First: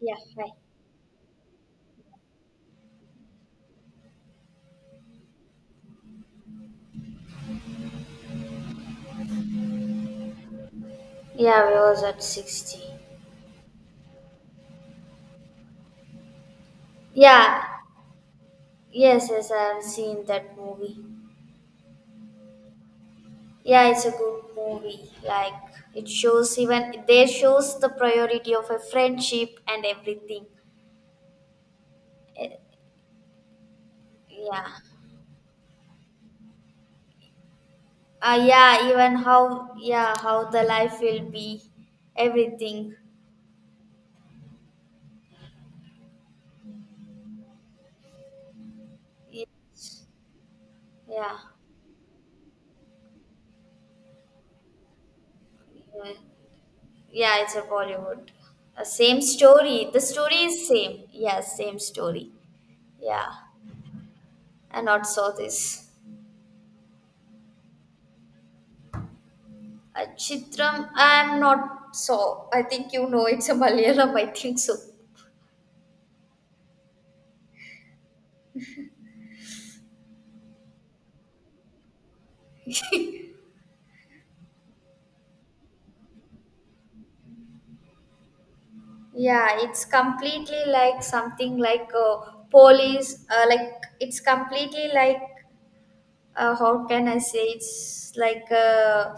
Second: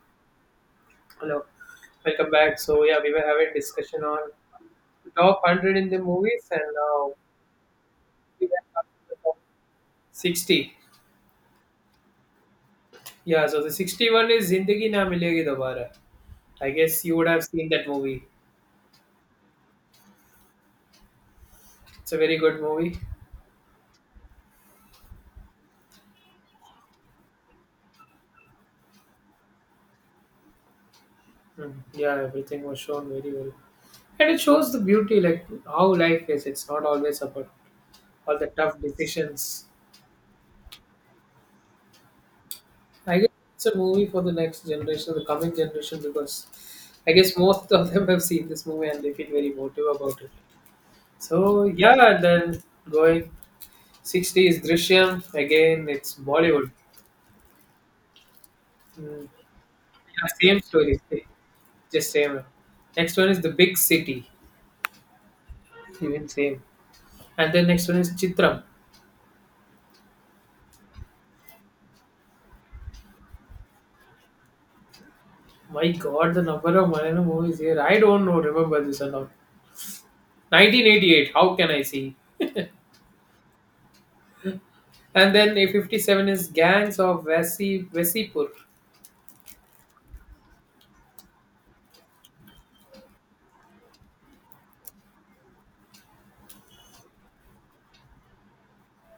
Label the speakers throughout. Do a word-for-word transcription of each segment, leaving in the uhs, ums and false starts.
Speaker 1: Yeah, hi.
Speaker 2: Hello, welcome back. So yeah, we were having discussion on top hundred in the movies, and now we were up to the top sixty.
Speaker 1: Yeah, we was at sixty.
Speaker 2: Yeah, so the sixty-one is Zindagi Na Milegi Dobara. I guess you would have
Speaker 1: Yeah,
Speaker 2: seen that movie.
Speaker 1: yes, yes, I have seen that movie.
Speaker 2: It's a very good movie.
Speaker 1: Yeah, it's a good movie. Like, it shows even, there shows the priority of a friendship and everything.
Speaker 2: Mm, yeah, everything was shown very well, and it
Speaker 1: Yeah.
Speaker 2: shows the beauty, like how life is. It's not always about all
Speaker 1: Uh,
Speaker 2: the tough
Speaker 1: yeah, even
Speaker 2: decisions.
Speaker 1: how, yeah, how the life will be, everything.
Speaker 2: I guess it's a movie for the next generation, the coming generation, because I guess most of them have seen this movie and they feel very motivated
Speaker 1: Yes.
Speaker 2: about it.
Speaker 1: Yeah.
Speaker 2: So yeah, and then going sixty is Drishyam again.
Speaker 1: Yeah,
Speaker 2: It's Bollywood.
Speaker 1: yeah, it's a Bollywood. Uh, same
Speaker 2: Mm,
Speaker 1: story. The
Speaker 2: yeah,
Speaker 1: story
Speaker 2: same
Speaker 1: is
Speaker 2: story,
Speaker 1: same. Yes, same
Speaker 2: just
Speaker 1: story.
Speaker 2: same. Next
Speaker 1: Yeah.
Speaker 2: one is the Big City,
Speaker 1: And not saw this.
Speaker 2: even same. And then next one is Chitram.
Speaker 1: Uh, Chitram, I'm not so. I think you know it's a Malayalam, I think so.
Speaker 2: My God, the number of Malayalam movies here. I don't know. Remember this or not? nineteen eighty-eight. How can I see? And then A fifty-seven is Gangs of Vasi Vesipur.
Speaker 1: Yeah, it's completely like something like uh, police, uh, like it's completely like, uh, how can I say, it's like uh,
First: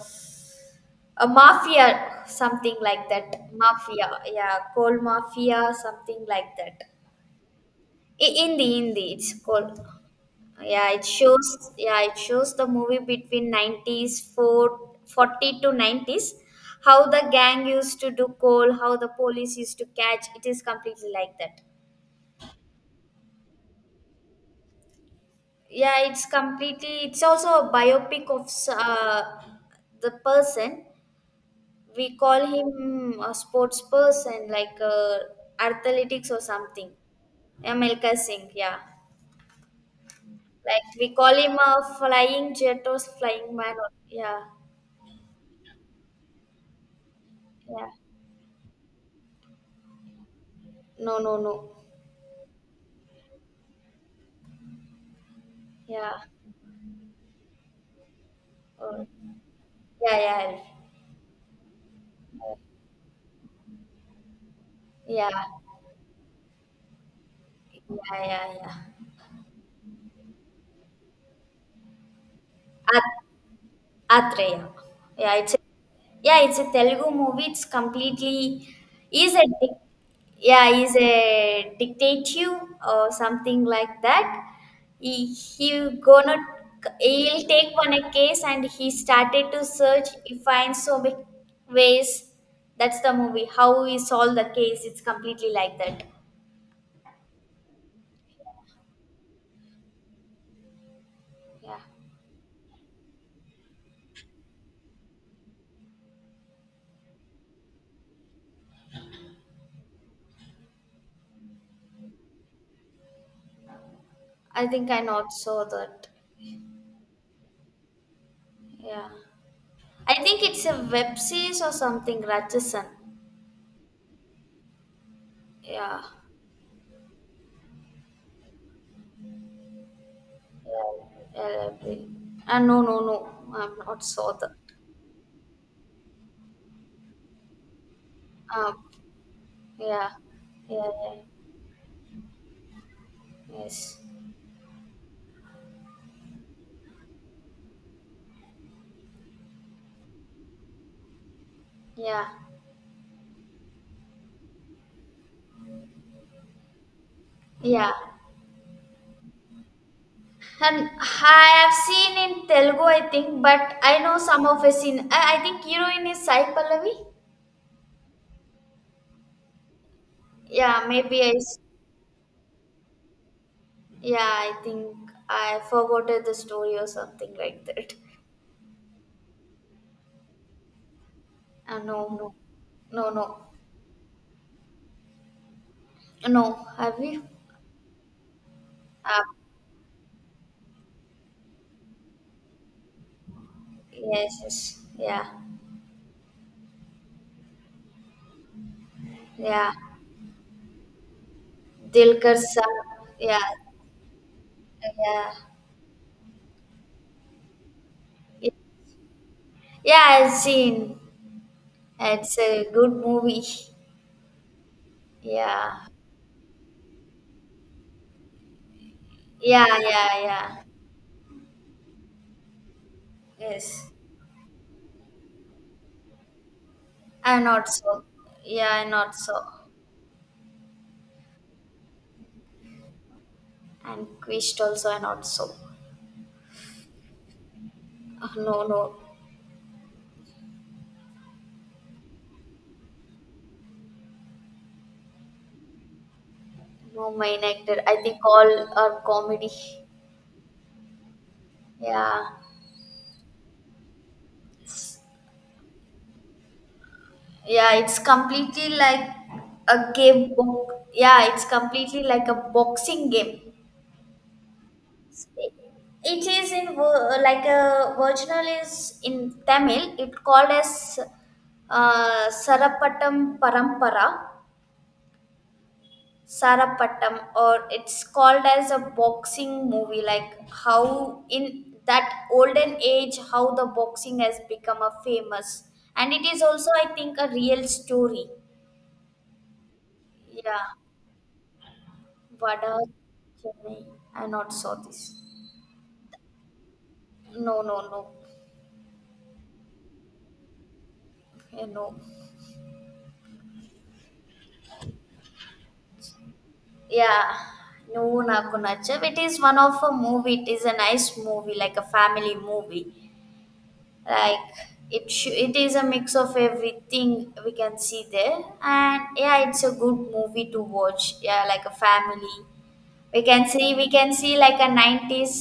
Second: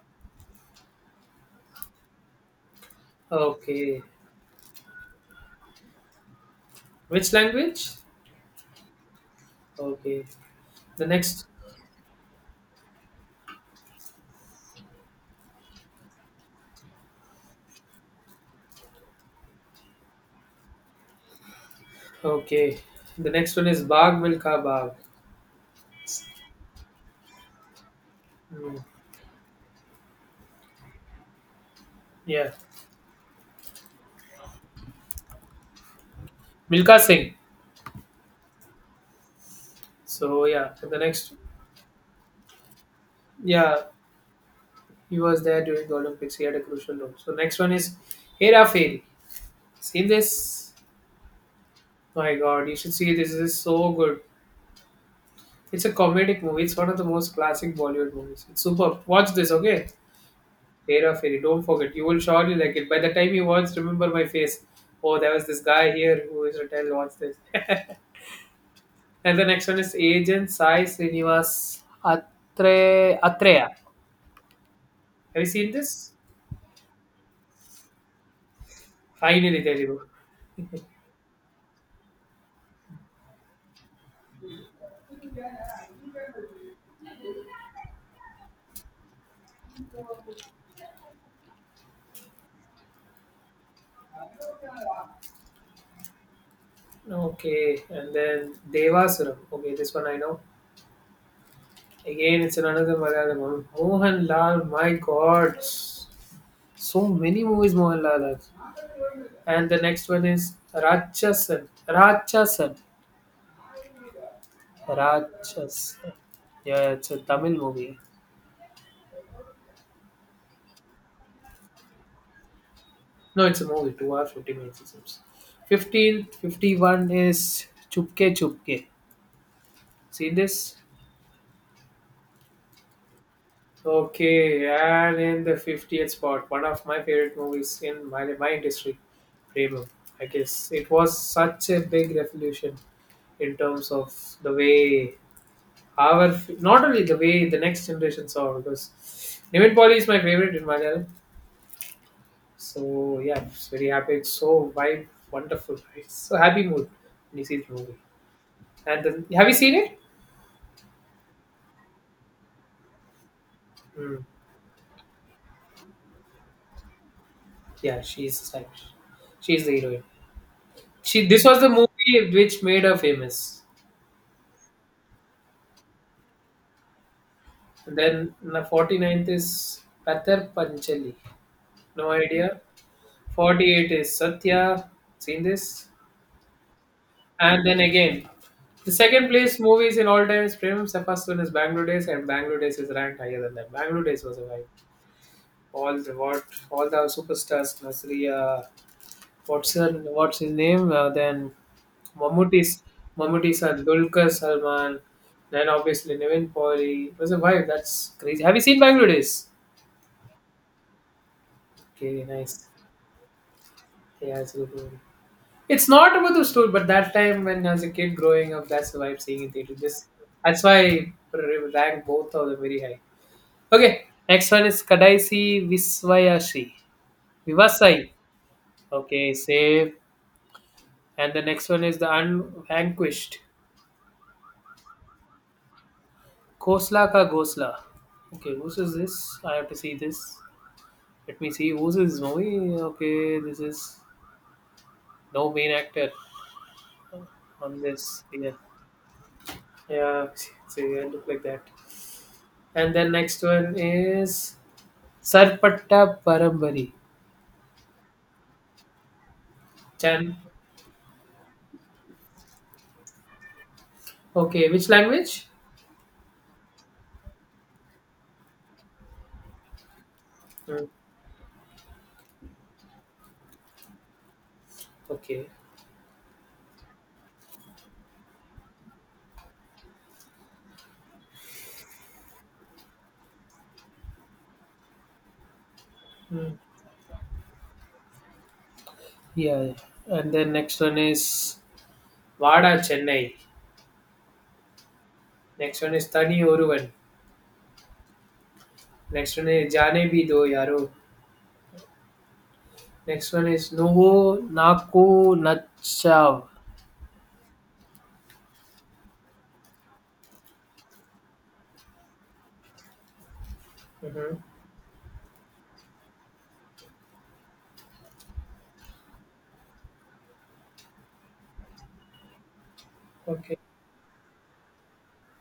Speaker 1: a mafia, something like that.
Speaker 2: Okay.
Speaker 1: Mafia, yeah, called mafia, something like that.
Speaker 2: Which language?
Speaker 1: I- Hindi, Hindi, it's called.
Speaker 2: Okay.
Speaker 1: Yeah, it
Speaker 2: The next.
Speaker 1: shows. Yeah, it shows the movie between nineties, four, forty to nineties. How the gang used to do coal, how the police used to catch. It is completely like that.
Speaker 2: Okay. The next one is Bagh Milka Bagh.
Speaker 1: Yeah, it's completely. It's also a biopic of
Speaker 2: Mm,
Speaker 1: uh, the person. We call
Speaker 2: yeah,
Speaker 1: him a sports person, like uh, athletics or something.
Speaker 2: Milka Singh.
Speaker 1: Yeah, Milka Singh. Yeah,
Speaker 2: So yeah, so
Speaker 1: like
Speaker 2: the
Speaker 1: we
Speaker 2: next,
Speaker 1: call him a flying jet or flying man.
Speaker 2: yeah,
Speaker 1: Or, yeah,
Speaker 2: he was there during the Olympics. He had a crucial role. So next one
Speaker 1: yeah.
Speaker 2: is Hera Fairy. Seen this?
Speaker 1: No, no, no.
Speaker 2: My God, you should see this. This is so good. It's a
Speaker 1: Yeah.
Speaker 2: comedic movie. It's one of the most classic Bollywood movies. It's superb.
Speaker 1: Oh.
Speaker 2: Watch this, okay?
Speaker 1: Yeah, yeah,
Speaker 2: Hera Fairy. Don't forget. You will surely like it. By the time you watch, remember my face. Oh,
Speaker 1: yeah,
Speaker 2: there was this guy here who is retired. Watch this.
Speaker 1: yeah, yeah, yeah.
Speaker 2: And the next one is Agent Sai Srinivas Atre Atreya.
Speaker 1: At- Atreya. Yeah,
Speaker 2: Have you
Speaker 1: it's a,
Speaker 2: seen this?
Speaker 1: yeah, it's a Telugu movie. It's completely is a
Speaker 2: Finally
Speaker 1: dic-
Speaker 2: Telugu.
Speaker 1: yeah, is a dictative or something like that. He he gonna he'll take one a case and he started to search. He finds so many ways. That's the movie. How we solve the case. It's completely like that.
Speaker 2: Okay, and then Devasuram. Okay, this one I know.
Speaker 1: Yeah,
Speaker 2: Again, it's another Malayalam one. Mohanlal, my God, so many movies Mohanlal has. And the next one is Rachasan. Rachasan.
Speaker 1: I think I not saw that.
Speaker 2: Rachasan. Yeah, it's a Tamil movie.
Speaker 1: Yeah. I think it's a web series or something, Ratchasan.
Speaker 2: No, it's a movie. Two hours, fifty minutes. It seems.
Speaker 1: Yeah.
Speaker 2: Fifteen fifty-one is Chupke Chupke. See this?
Speaker 1: Yeah. L L B. Ah, no, no, no. I'm not saw that.
Speaker 2: Okay, and in the fiftieth spot, one of my favorite movies in my, my
Speaker 1: Um,
Speaker 2: industry, Rainbow.
Speaker 1: yeah.
Speaker 2: I guess
Speaker 1: Yeah,
Speaker 2: it was
Speaker 1: yeah.
Speaker 2: such a big revolution in terms
Speaker 1: Yes.
Speaker 2: of the way our, not only the way the next generation saw, because Nimit Polly is my favorite in Malayalam.
Speaker 1: Yeah.
Speaker 2: So yeah, it's very happy. It's so vibe, wonderful, right? It's so happy mood when you see the
Speaker 1: Yeah.
Speaker 2: movie. And then, have you seen it?
Speaker 1: And I have seen in Telugu, I think, but I know
Speaker 2: Mm,
Speaker 1: some of his in. I, I think heroine is Sai Pallavi.
Speaker 2: yeah, she's like, she's the heroine.
Speaker 1: Yeah, maybe
Speaker 2: She,
Speaker 1: I.
Speaker 2: this
Speaker 1: s-
Speaker 2: was the movie which made her famous.
Speaker 1: Yeah, I think I forgot the story or something like that.
Speaker 2: Then the forty ninth is Patar Panchali.
Speaker 1: Uh, no,
Speaker 2: No
Speaker 1: no,
Speaker 2: idea.
Speaker 1: no, no,
Speaker 2: forty-eight is Satya. Seen this?
Speaker 1: no. Have you?
Speaker 2: And then again, the
Speaker 1: Ah,
Speaker 2: second place movies in all times premium. The first one is Bangalore Days, and Bangalore Days is ranked higher than that. Bangalore Days
Speaker 1: yes,
Speaker 2: was a vibe.
Speaker 1: yes, yeah,
Speaker 2: All the what all the superstars, Nasriya,
Speaker 1: yeah.
Speaker 2: what's her, what's his name? Uh, then
Speaker 1: Dilkar
Speaker 2: Mammootty's
Speaker 1: Saab, yeah,
Speaker 2: Mammootty's and Dulquer Salman.
Speaker 1: yeah,
Speaker 2: Then obviously Nivin Pauli. It was a vibe. That's crazy. Have you seen Bangalore Days?
Speaker 1: yeah. I've seen.
Speaker 2: Okay,
Speaker 1: It's
Speaker 2: nice.
Speaker 1: a good movie.
Speaker 2: Yeah, it's a good movie.
Speaker 1: Yeah,
Speaker 2: It's not about the story, but that time when I was a kid growing up, that's why I'm seeing in
Speaker 1: yeah,
Speaker 2: theater. Just
Speaker 1: yeah, yeah.
Speaker 2: that's why I r- rank both of them very high.
Speaker 1: Yes,
Speaker 2: Okay, next one is Kadaisi Viswayashi.
Speaker 1: I not so.
Speaker 2: Vivasai.
Speaker 1: Yeah, I not
Speaker 2: Okay,
Speaker 1: so.
Speaker 2: save. And the next one is the Unvanquished.
Speaker 1: And Quist also, I not so.
Speaker 2: Khosla ka Ghosla.
Speaker 1: Ah,
Speaker 2: Okay,
Speaker 1: no,
Speaker 2: whose is
Speaker 1: no,
Speaker 2: this? I have to see this. Let me see whose is this movie. Okay, this is no main actor
Speaker 1: no main actor.
Speaker 2: on
Speaker 1: I think
Speaker 2: this.
Speaker 1: all
Speaker 2: Yeah,
Speaker 1: are comedy.
Speaker 2: yeah. See, I look like that.
Speaker 1: Yeah,
Speaker 2: And then next one is Sarpatta Parambari.
Speaker 1: yeah. It's completely like a game
Speaker 2: Chan.
Speaker 1: book. Yeah, it's completely like a boxing game.
Speaker 2: Okay, which language?
Speaker 1: It is in ver- like a virginal is in Tamil. It called
Speaker 2: Hmm.
Speaker 1: as uh, Sarapatam Parampara,
Speaker 2: Okay.
Speaker 1: Sarapatam, or it's called as a boxing movie. Like how in that olden age, how the boxing has become a famous, and it is
Speaker 2: Hmm.
Speaker 1: also, I think, a real story.
Speaker 2: Yeah, yeah. And then
Speaker 1: Yeah,
Speaker 2: next one is Vada
Speaker 1: Vada
Speaker 2: Chennai.
Speaker 1: Chennai. I not saw this.
Speaker 2: Next one is Tani Oruvan.
Speaker 1: No, no, no.
Speaker 2: Next one is Jane Bhi Do Yaro.
Speaker 1: Eh, no.
Speaker 2: Next one is Nuvo Naku Nachav.
Speaker 1: Yeah, no, నాకు నచ్చవు. It is one of a movie. It is a nice movie, like a family movie. Like
Speaker 2: Mhm.
Speaker 1: it, sh- it is a mix of everything we can see there, and yeah, it's a good movie to watch. Yeah, like a family. We can
Speaker 2: Okay.
Speaker 1: see, we can see like a nineties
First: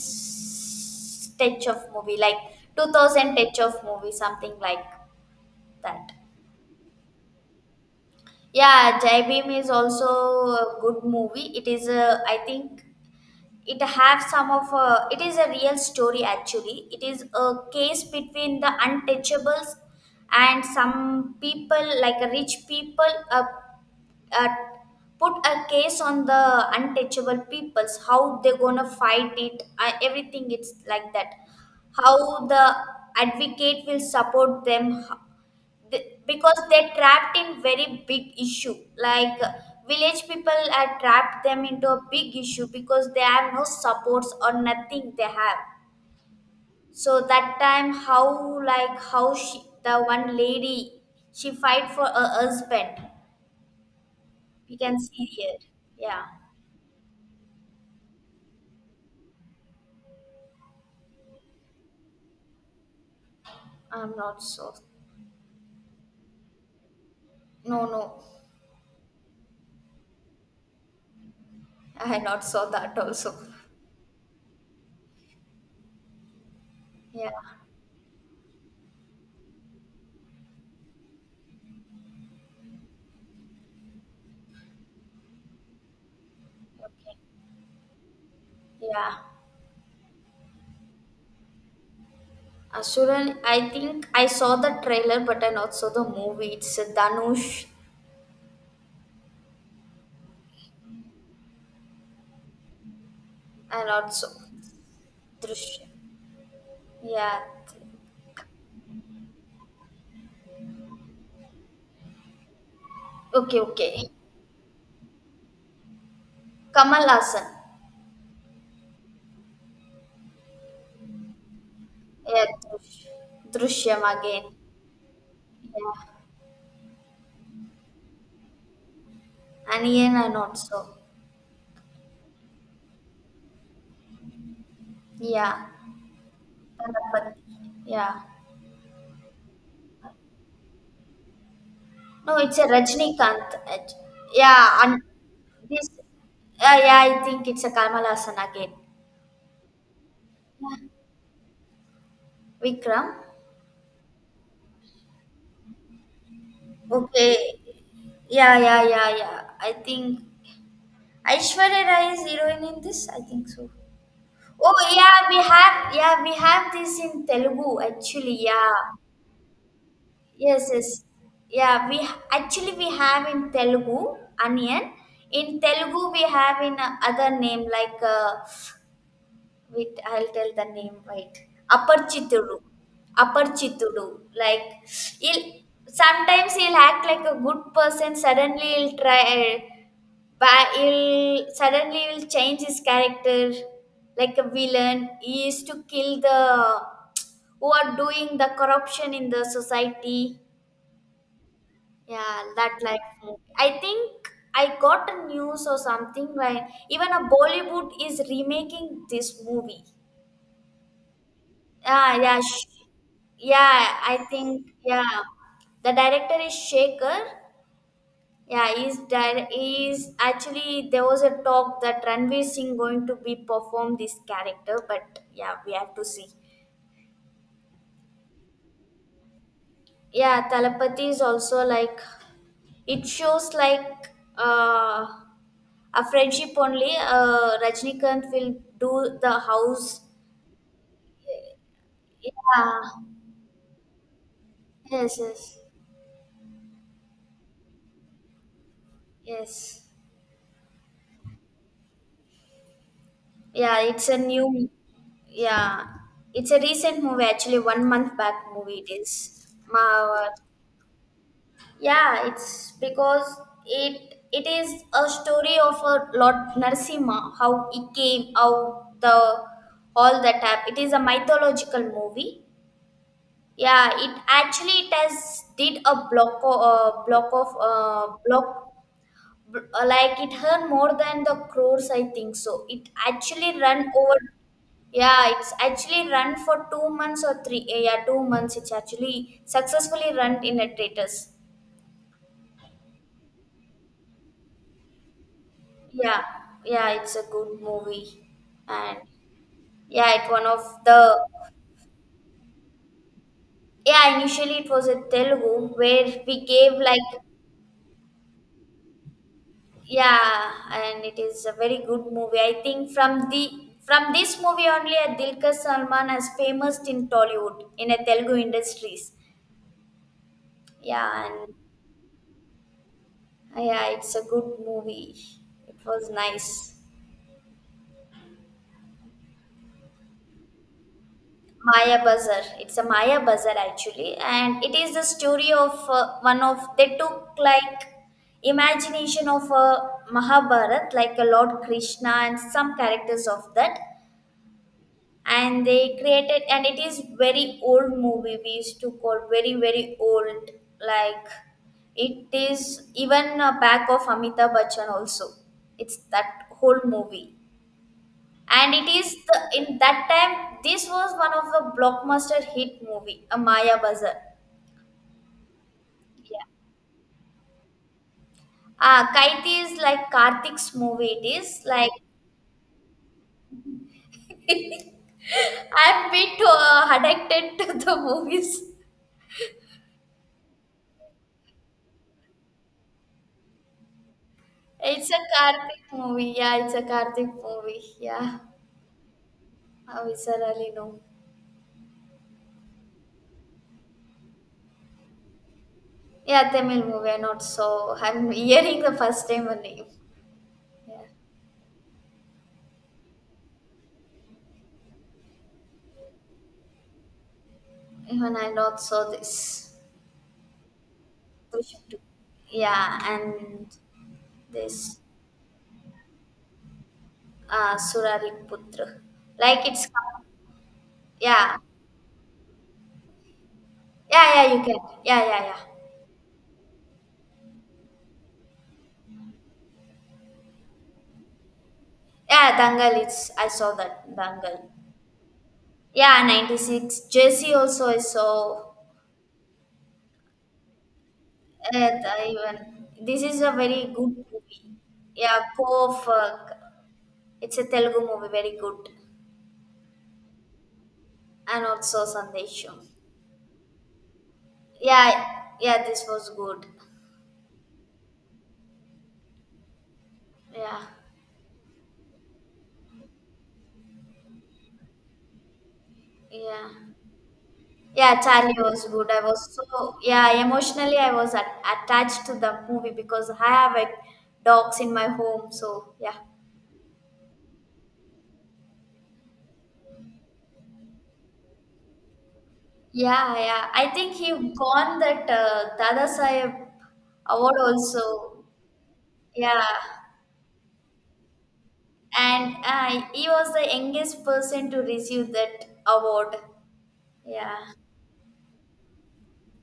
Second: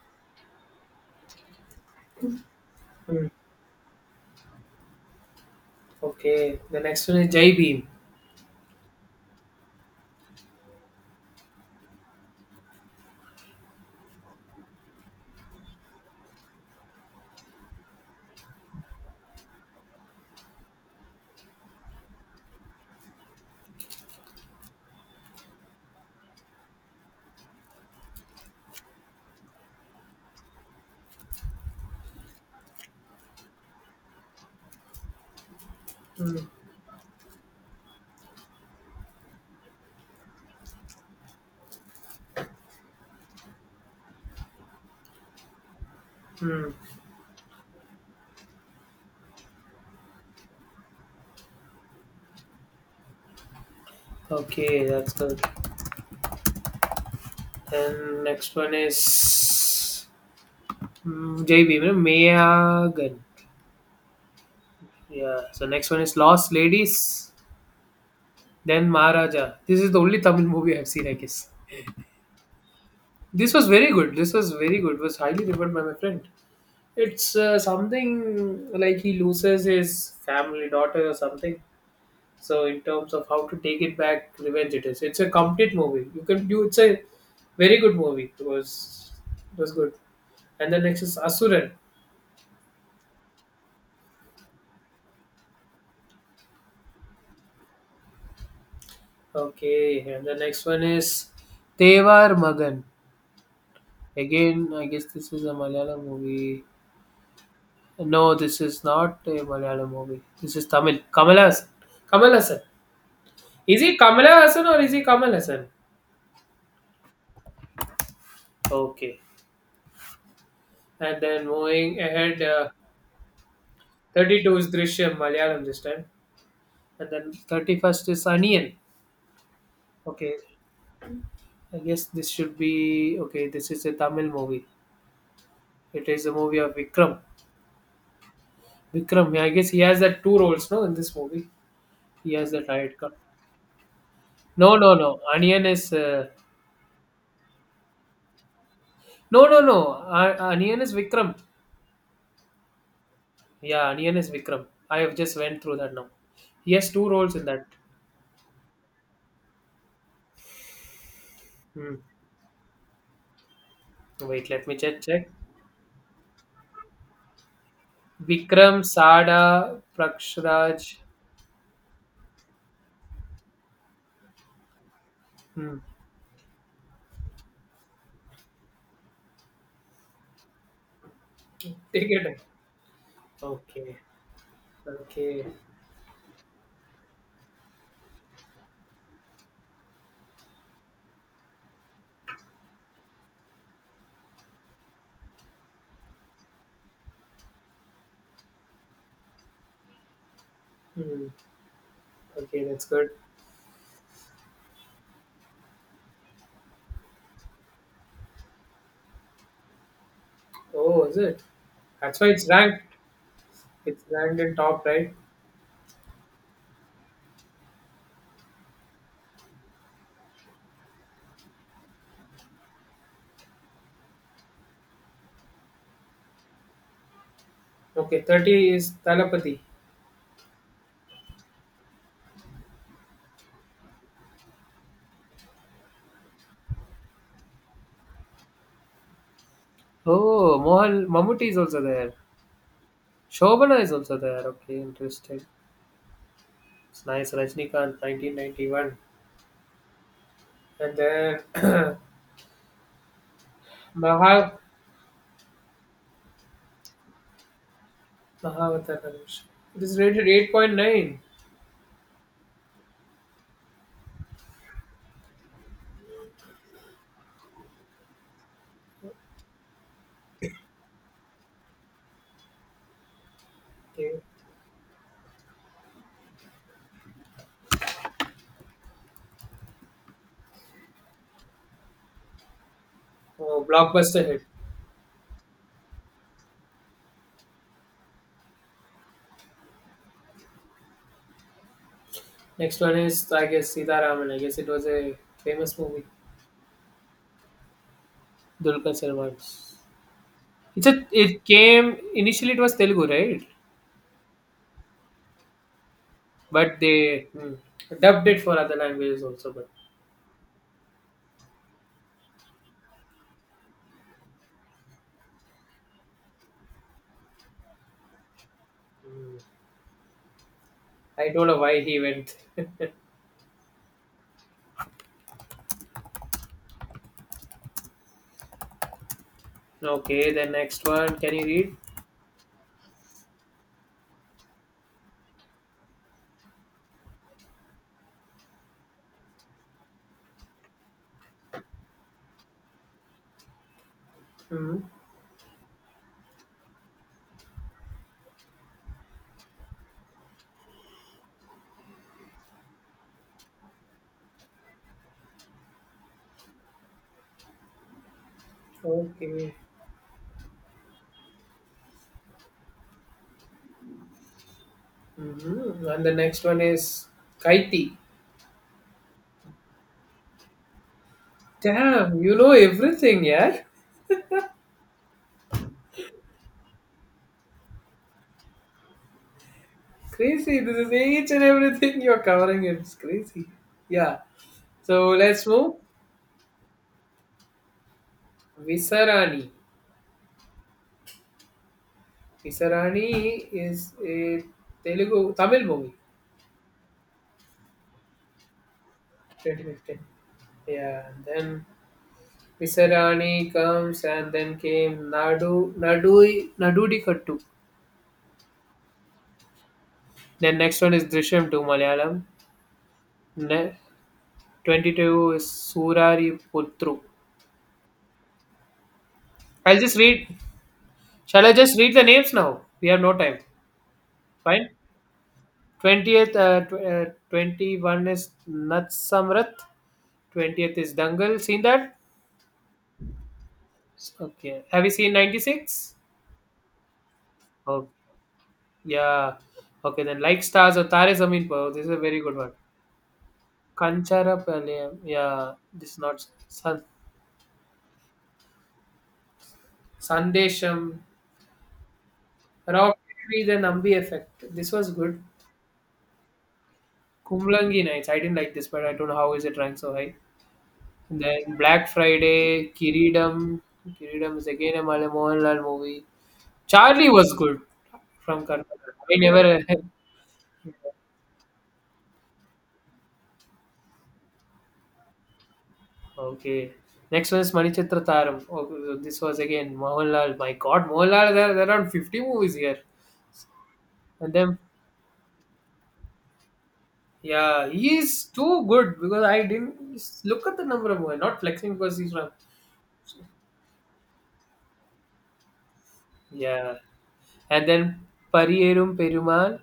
Speaker 1: touch of movie, like two
Speaker 2: Hmm.
Speaker 1: thousand touch of movie, something like that.
Speaker 2: Okay. The next one is Jai Beam.
Speaker 1: Yeah, Jai Bhim is also a good movie. It is a, I think it have some of a, it is a real story. Actually it is a case between the untouchables and some people like rich people, uh, uh, put a case on the untouchable peoples how they're gonna fight it, uh, everything, it's like that. How the advocate will support them, h- th-
Speaker 2: Hmm.
Speaker 1: because they're trapped in very big issue, like uh, village people are trapped them into a big issue because they have no supports or nothing they have.
Speaker 2: Hmm.
Speaker 1: So that time how, like how she the one lady she fight for her husband, we
Speaker 2: Okay,
Speaker 1: can
Speaker 2: that's
Speaker 1: see
Speaker 2: good.
Speaker 1: here. Yeah.
Speaker 2: And next one is Mm, J B, you know, Meyagan.
Speaker 1: I'm not so.
Speaker 2: Yeah. So next one is Lost Ladies,
Speaker 1: No, no,
Speaker 2: then Maharaja. This is the only Tamil movie I've seen, I guess.
Speaker 1: I not saw that also.
Speaker 2: This was very good. This was very good. It was highly referred by my friend.
Speaker 1: Yeah.
Speaker 2: It's uh, something like he loses his family daughter or something. So in terms of how to take it back, revenge it is. It's a complete movie. You can do. It's a
Speaker 1: Okay.
Speaker 2: very good movie. It was.
Speaker 1: Yeah.
Speaker 2: It was good. And the next is Asuran.
Speaker 1: Asuran, I think I saw the trailer, but I not saw the movie. It's a Danush.
Speaker 2: Okay, and the next one is Tevar Magan.
Speaker 1: I not saw
Speaker 2: Again, I guess this is a
Speaker 1: Drush.
Speaker 2: Malayalam movie.
Speaker 1: Yeah.
Speaker 2: No, this is not a Malayalam movie. This is Tamil. Kamal Hassan. Kamal Hassan.
Speaker 1: Okay.
Speaker 2: Is he
Speaker 1: Okay.
Speaker 2: Kamala Hassan or is he Kamal Hassan?
Speaker 1: Kamal Hassan.
Speaker 2: Okay. And then moving ahead,
Speaker 1: Yeah.
Speaker 2: uh,
Speaker 1: Drush. Drishyam again.
Speaker 2: thirty-two is Drishyam, Malayalam this time.
Speaker 1: Yeah.
Speaker 2: And then thirty-first is Onion.
Speaker 1: And again, I
Speaker 2: Okay.
Speaker 1: not saw.
Speaker 2: I guess this should be. Okay, this is a Tamil movie.
Speaker 1: Yeah.
Speaker 2: It is a movie of Vikram.
Speaker 1: Ganapati. Yeah.
Speaker 2: Vikram, yeah, I guess he has that two roles, no, in this movie. He
Speaker 1: No,
Speaker 2: has
Speaker 1: it's a
Speaker 2: that right. co-
Speaker 1: Rajnikanth. It- Yeah,
Speaker 2: No, no,
Speaker 1: and
Speaker 2: no. Onion
Speaker 1: this.
Speaker 2: is. Uh,
Speaker 1: Yeah, yeah, I think it's a Kamal Hassan again.
Speaker 2: No, no, no. Uh,
Speaker 1: Yeah.
Speaker 2: Aniyan is Vikram.
Speaker 1: Vikram.
Speaker 2: Yeah, Aniyan is Vikram. I have just went through that now. He has two roles
Speaker 1: Okay.
Speaker 2: in that.
Speaker 1: Yeah, yeah, yeah, yeah. I think Aishwarya
Speaker 2: Hmm.
Speaker 1: Rai is heroine in this. I think so.
Speaker 2: Wait, let me
Speaker 1: Oh
Speaker 2: check.
Speaker 1: yeah,
Speaker 2: Check.
Speaker 1: we have yeah we have this in Telugu actually. Yeah.
Speaker 2: Vikram, Sada,
Speaker 1: Yes, yes.
Speaker 2: Prakshraj.
Speaker 1: Yeah, we actually we have in Telugu onion. In
Speaker 2: Hmm.
Speaker 1: Telugu we have in uh, other name like. Uh, Wait, I'll tell the name right. Upper
Speaker 2: Take your time.
Speaker 1: Chittoor, Upper
Speaker 2: Okay.
Speaker 1: Chittoor. Like he'll
Speaker 2: Okay.
Speaker 1: sometimes he'll act like a good person. Suddenly he'll try, but he'll suddenly he'll change his character like a villain. He used to kill the who are doing the corruption in the society.
Speaker 2: Hmm.
Speaker 1: Yeah,
Speaker 2: Okay,
Speaker 1: that
Speaker 2: that's
Speaker 1: like
Speaker 2: good.
Speaker 1: I think I got a news or something like even a Bollywood is remaking this movie.
Speaker 2: Oh, is it?
Speaker 1: Yeah,
Speaker 2: That's why
Speaker 1: yeah,
Speaker 2: it's
Speaker 1: sh-
Speaker 2: ranked.
Speaker 1: yeah.
Speaker 2: It's
Speaker 1: I
Speaker 2: ranked in
Speaker 1: think
Speaker 2: top,
Speaker 1: yeah,
Speaker 2: right?
Speaker 1: the director is Shaker. Yeah, he's di- he's actually there was a talk that Ranveer Singh going to be perform this character, but yeah, we have to see.
Speaker 2: Okay, thirty is Talapati.
Speaker 1: Yeah, Talapati is also like it shows like uh, a friendship only. Uh, Rajnikant will do the house.
Speaker 2: Oh, Mohan Mammootty is also there.
Speaker 1: Yeah.
Speaker 2: Shobana is also there. Okay,
Speaker 1: Yes.
Speaker 2: interesting.
Speaker 1: Yes.
Speaker 2: It's nice, Rajnikant nineteen ninety-one.
Speaker 1: Yes.
Speaker 2: And then
Speaker 1: Yeah, it's a
Speaker 2: Maha,
Speaker 1: new, yeah, it's a recent movie actually, one month back movie it
Speaker 2: Mahavatar Ganesh.
Speaker 1: is.
Speaker 2: It is rated
Speaker 1: Ma,
Speaker 2: eight point nine.
Speaker 1: yeah, it's because it it is a story of a Lord Narsimha, how he came out the all that happened. It is a mythological movie. Yeah,
Speaker 2: Okay.
Speaker 1: it actually it has did a block o- uh, block of uh, block b- uh, like it earned more than the crores I think so. It actually
Speaker 2: Oh,
Speaker 1: run over
Speaker 2: blockbuster hit.
Speaker 1: yeah, it's actually run for two months or three. eh, Yeah, two months. It's actually successfully run in a theaters.
Speaker 2: Next one is, I guess, Sitaraman. I guess it was a famous movie.
Speaker 1: Yeah, yeah, it's a good movie,
Speaker 2: Dulquer
Speaker 1: and
Speaker 2: Salman's.
Speaker 1: yeah, it one of
Speaker 2: It's a,
Speaker 1: the
Speaker 2: it came, initially it was Telugu, right?
Speaker 1: yeah. Initially, it was a Telugu where we gave
Speaker 2: But
Speaker 1: like
Speaker 2: they hmm, dubbed it for other languages also, but
Speaker 1: yeah, and it is a very good movie. I think from the from this movie only, uh, Dilkar Salman has famous in Tollywood in a Telugu industries. Yeah,
Speaker 2: I don't
Speaker 1: and
Speaker 2: know why he went.
Speaker 1: yeah, it's a good movie. It was nice.
Speaker 2: okay, the next one. Can you read?
Speaker 1: Maya Bazar. It's a Maya Bazar actually, and it is the story of uh, one of they took like imagination of a Mahabharat, like a Lord Krishna and some characters of that,
Speaker 2: Hmm.
Speaker 1: and they created. And it is very old movie. We used to call very very old. Like it is even uh, back of Amitabh Bachchan also. It's that whole movie, and it is the,
Speaker 2: Okay.
Speaker 1: in that time this was one of the blockbuster hit movie, a Maya Bazar,
Speaker 2: Mhm. And the
Speaker 1: yeah.
Speaker 2: next one is Kaiti.
Speaker 1: Uh, kaiti is like Karthik's movie, it is like
Speaker 2: Damn, you know everything, yeah?
Speaker 1: I'm bit uh, addicted to the movies.
Speaker 2: Crazy. This is each and everything you're covering. It's crazy. Yeah. So
Speaker 1: It's a
Speaker 2: let's move.
Speaker 1: Karthik movie, yeah, it's a Karthik movie, yeah.
Speaker 2: Visarani.
Speaker 1: I viscerally know.
Speaker 2: Visarani is a Telugu Tamil movie.
Speaker 1: Yeah, Tamil movie, I not so. I'm hearing the first time her name.
Speaker 2: two thousand fifteen.
Speaker 1: Yeah,
Speaker 2: Yeah. Then Visarani comes and then came Nadu Nadu Nadudi Kattu.
Speaker 1: even I not saw this.
Speaker 2: Then next one is Drishyam two
Speaker 1: Pushpa two.
Speaker 2: Malayalam.
Speaker 1: Yeah, and
Speaker 2: Ne-
Speaker 1: this.
Speaker 2: twenty-two is Surari Putru.
Speaker 1: Uh, Surariputra. Like
Speaker 2: I'll
Speaker 1: it's
Speaker 2: just
Speaker 1: com-
Speaker 2: read. Shall I
Speaker 1: yeah.
Speaker 2: just read the names now? We have no time.
Speaker 1: Yeah, yeah, you
Speaker 2: Fine.
Speaker 1: can. Yeah, yeah, yeah.
Speaker 2: twentieth, uh, tw- uh, twenty-one is Natsamrat. twentieth is Dangal. Seen that?
Speaker 1: Yeah, Dangal it's I saw that
Speaker 2: Okay.
Speaker 1: Dangal.
Speaker 2: Have you seen ninety-six?
Speaker 1: Yeah, ninety-six. Jesse also
Speaker 2: Oh,
Speaker 1: I saw
Speaker 2: yeah. Okay, then like stars or Tare Zameen Par. This is a very
Speaker 1: it
Speaker 2: good one.
Speaker 1: even. This is a very good
Speaker 2: Kanchara
Speaker 1: movie.
Speaker 2: Palayam.
Speaker 1: Yeah,
Speaker 2: Yeah,
Speaker 1: Co
Speaker 2: this is
Speaker 1: of
Speaker 2: not
Speaker 1: uh,
Speaker 2: San-
Speaker 1: it's a Telugu movie, very good.
Speaker 2: Sandesham.
Speaker 1: And also Sandesham.
Speaker 2: Rocketry, the Nambi effect. This was good.
Speaker 1: Yeah, yeah, this was good.
Speaker 2: Kumlangi Nights. I didn't like this, but I don't know how is it ranked so high.
Speaker 1: Yeah,
Speaker 2: Then Black Friday, Kiridam. Kiridam is again a Mala- Mohanlal movie.
Speaker 1: yeah.
Speaker 2: Charlie was good
Speaker 1: Yeah,
Speaker 2: from
Speaker 1: Charlie was
Speaker 2: Karnataka.
Speaker 1: good.
Speaker 2: I
Speaker 1: I was
Speaker 2: never.
Speaker 1: so yeah emotionally I was at, attached to the movie because I have like dogs in my home. So yeah,
Speaker 2: okay. Next one is Manichitra Taram. Oh, this was again Mohanlal. My God, Mohanlal, there, there are around fifty movies here.
Speaker 1: yeah, yeah. I think
Speaker 2: And
Speaker 1: he
Speaker 2: then,
Speaker 1: won that uh, Dada Sahib award
Speaker 2: yeah, he
Speaker 1: also.
Speaker 2: is too good because I
Speaker 1: Yeah,
Speaker 2: didn't look at the number of movies. Not flexing because he's from.
Speaker 1: and uh, he was the youngest person to receive that award.
Speaker 2: Yeah.
Speaker 1: Yeah.
Speaker 2: And then Pariyerum Perumal.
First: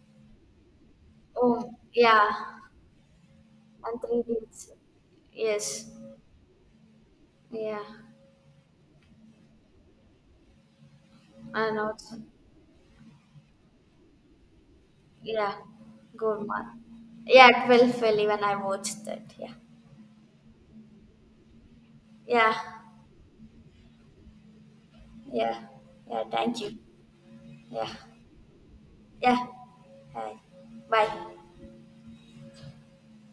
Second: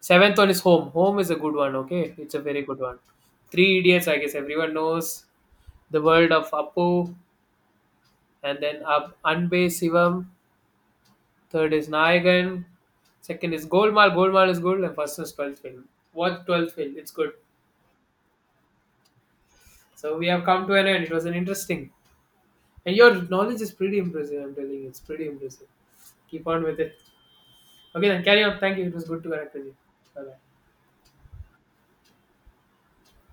Speaker 2: Seventh one is Home. Home is a good
Speaker 1: Oh
Speaker 2: one, okay?
Speaker 1: yeah,
Speaker 2: It's a very good one. Three
Speaker 1: and
Speaker 2: Idiots, I
Speaker 1: three
Speaker 2: guess
Speaker 1: deeds.
Speaker 2: everyone knows.
Speaker 1: Yes.
Speaker 2: The World of Appu,
Speaker 1: Yeah,
Speaker 2: and then Ab Anbe Sivam. Third
Speaker 1: and
Speaker 2: is
Speaker 1: also.
Speaker 2: Nayagan. Second is Golmaal. Golmaal is good, and first is
Speaker 1: Yeah,
Speaker 2: twelfth film. What
Speaker 1: good
Speaker 2: twelfth
Speaker 1: one.
Speaker 2: film? It's good.
Speaker 1: Yeah, twelve fell when I watched that. Yeah,
Speaker 2: So we have come to an end. It was an interesting.
Speaker 1: yeah,
Speaker 2: And your knowledge is pretty impressive, I'm telling you. It's pretty
Speaker 1: yeah,
Speaker 2: impressive.
Speaker 1: yeah.
Speaker 2: Keep
Speaker 1: Thank
Speaker 2: on
Speaker 1: you.
Speaker 2: with it.
Speaker 1: Yeah,
Speaker 2: Okay, then carry on. Thank you. It was good to
Speaker 1: yeah.
Speaker 2: connect with you. Bye
Speaker 1: Bye.
Speaker 2: bye.
Speaker 1: Bye.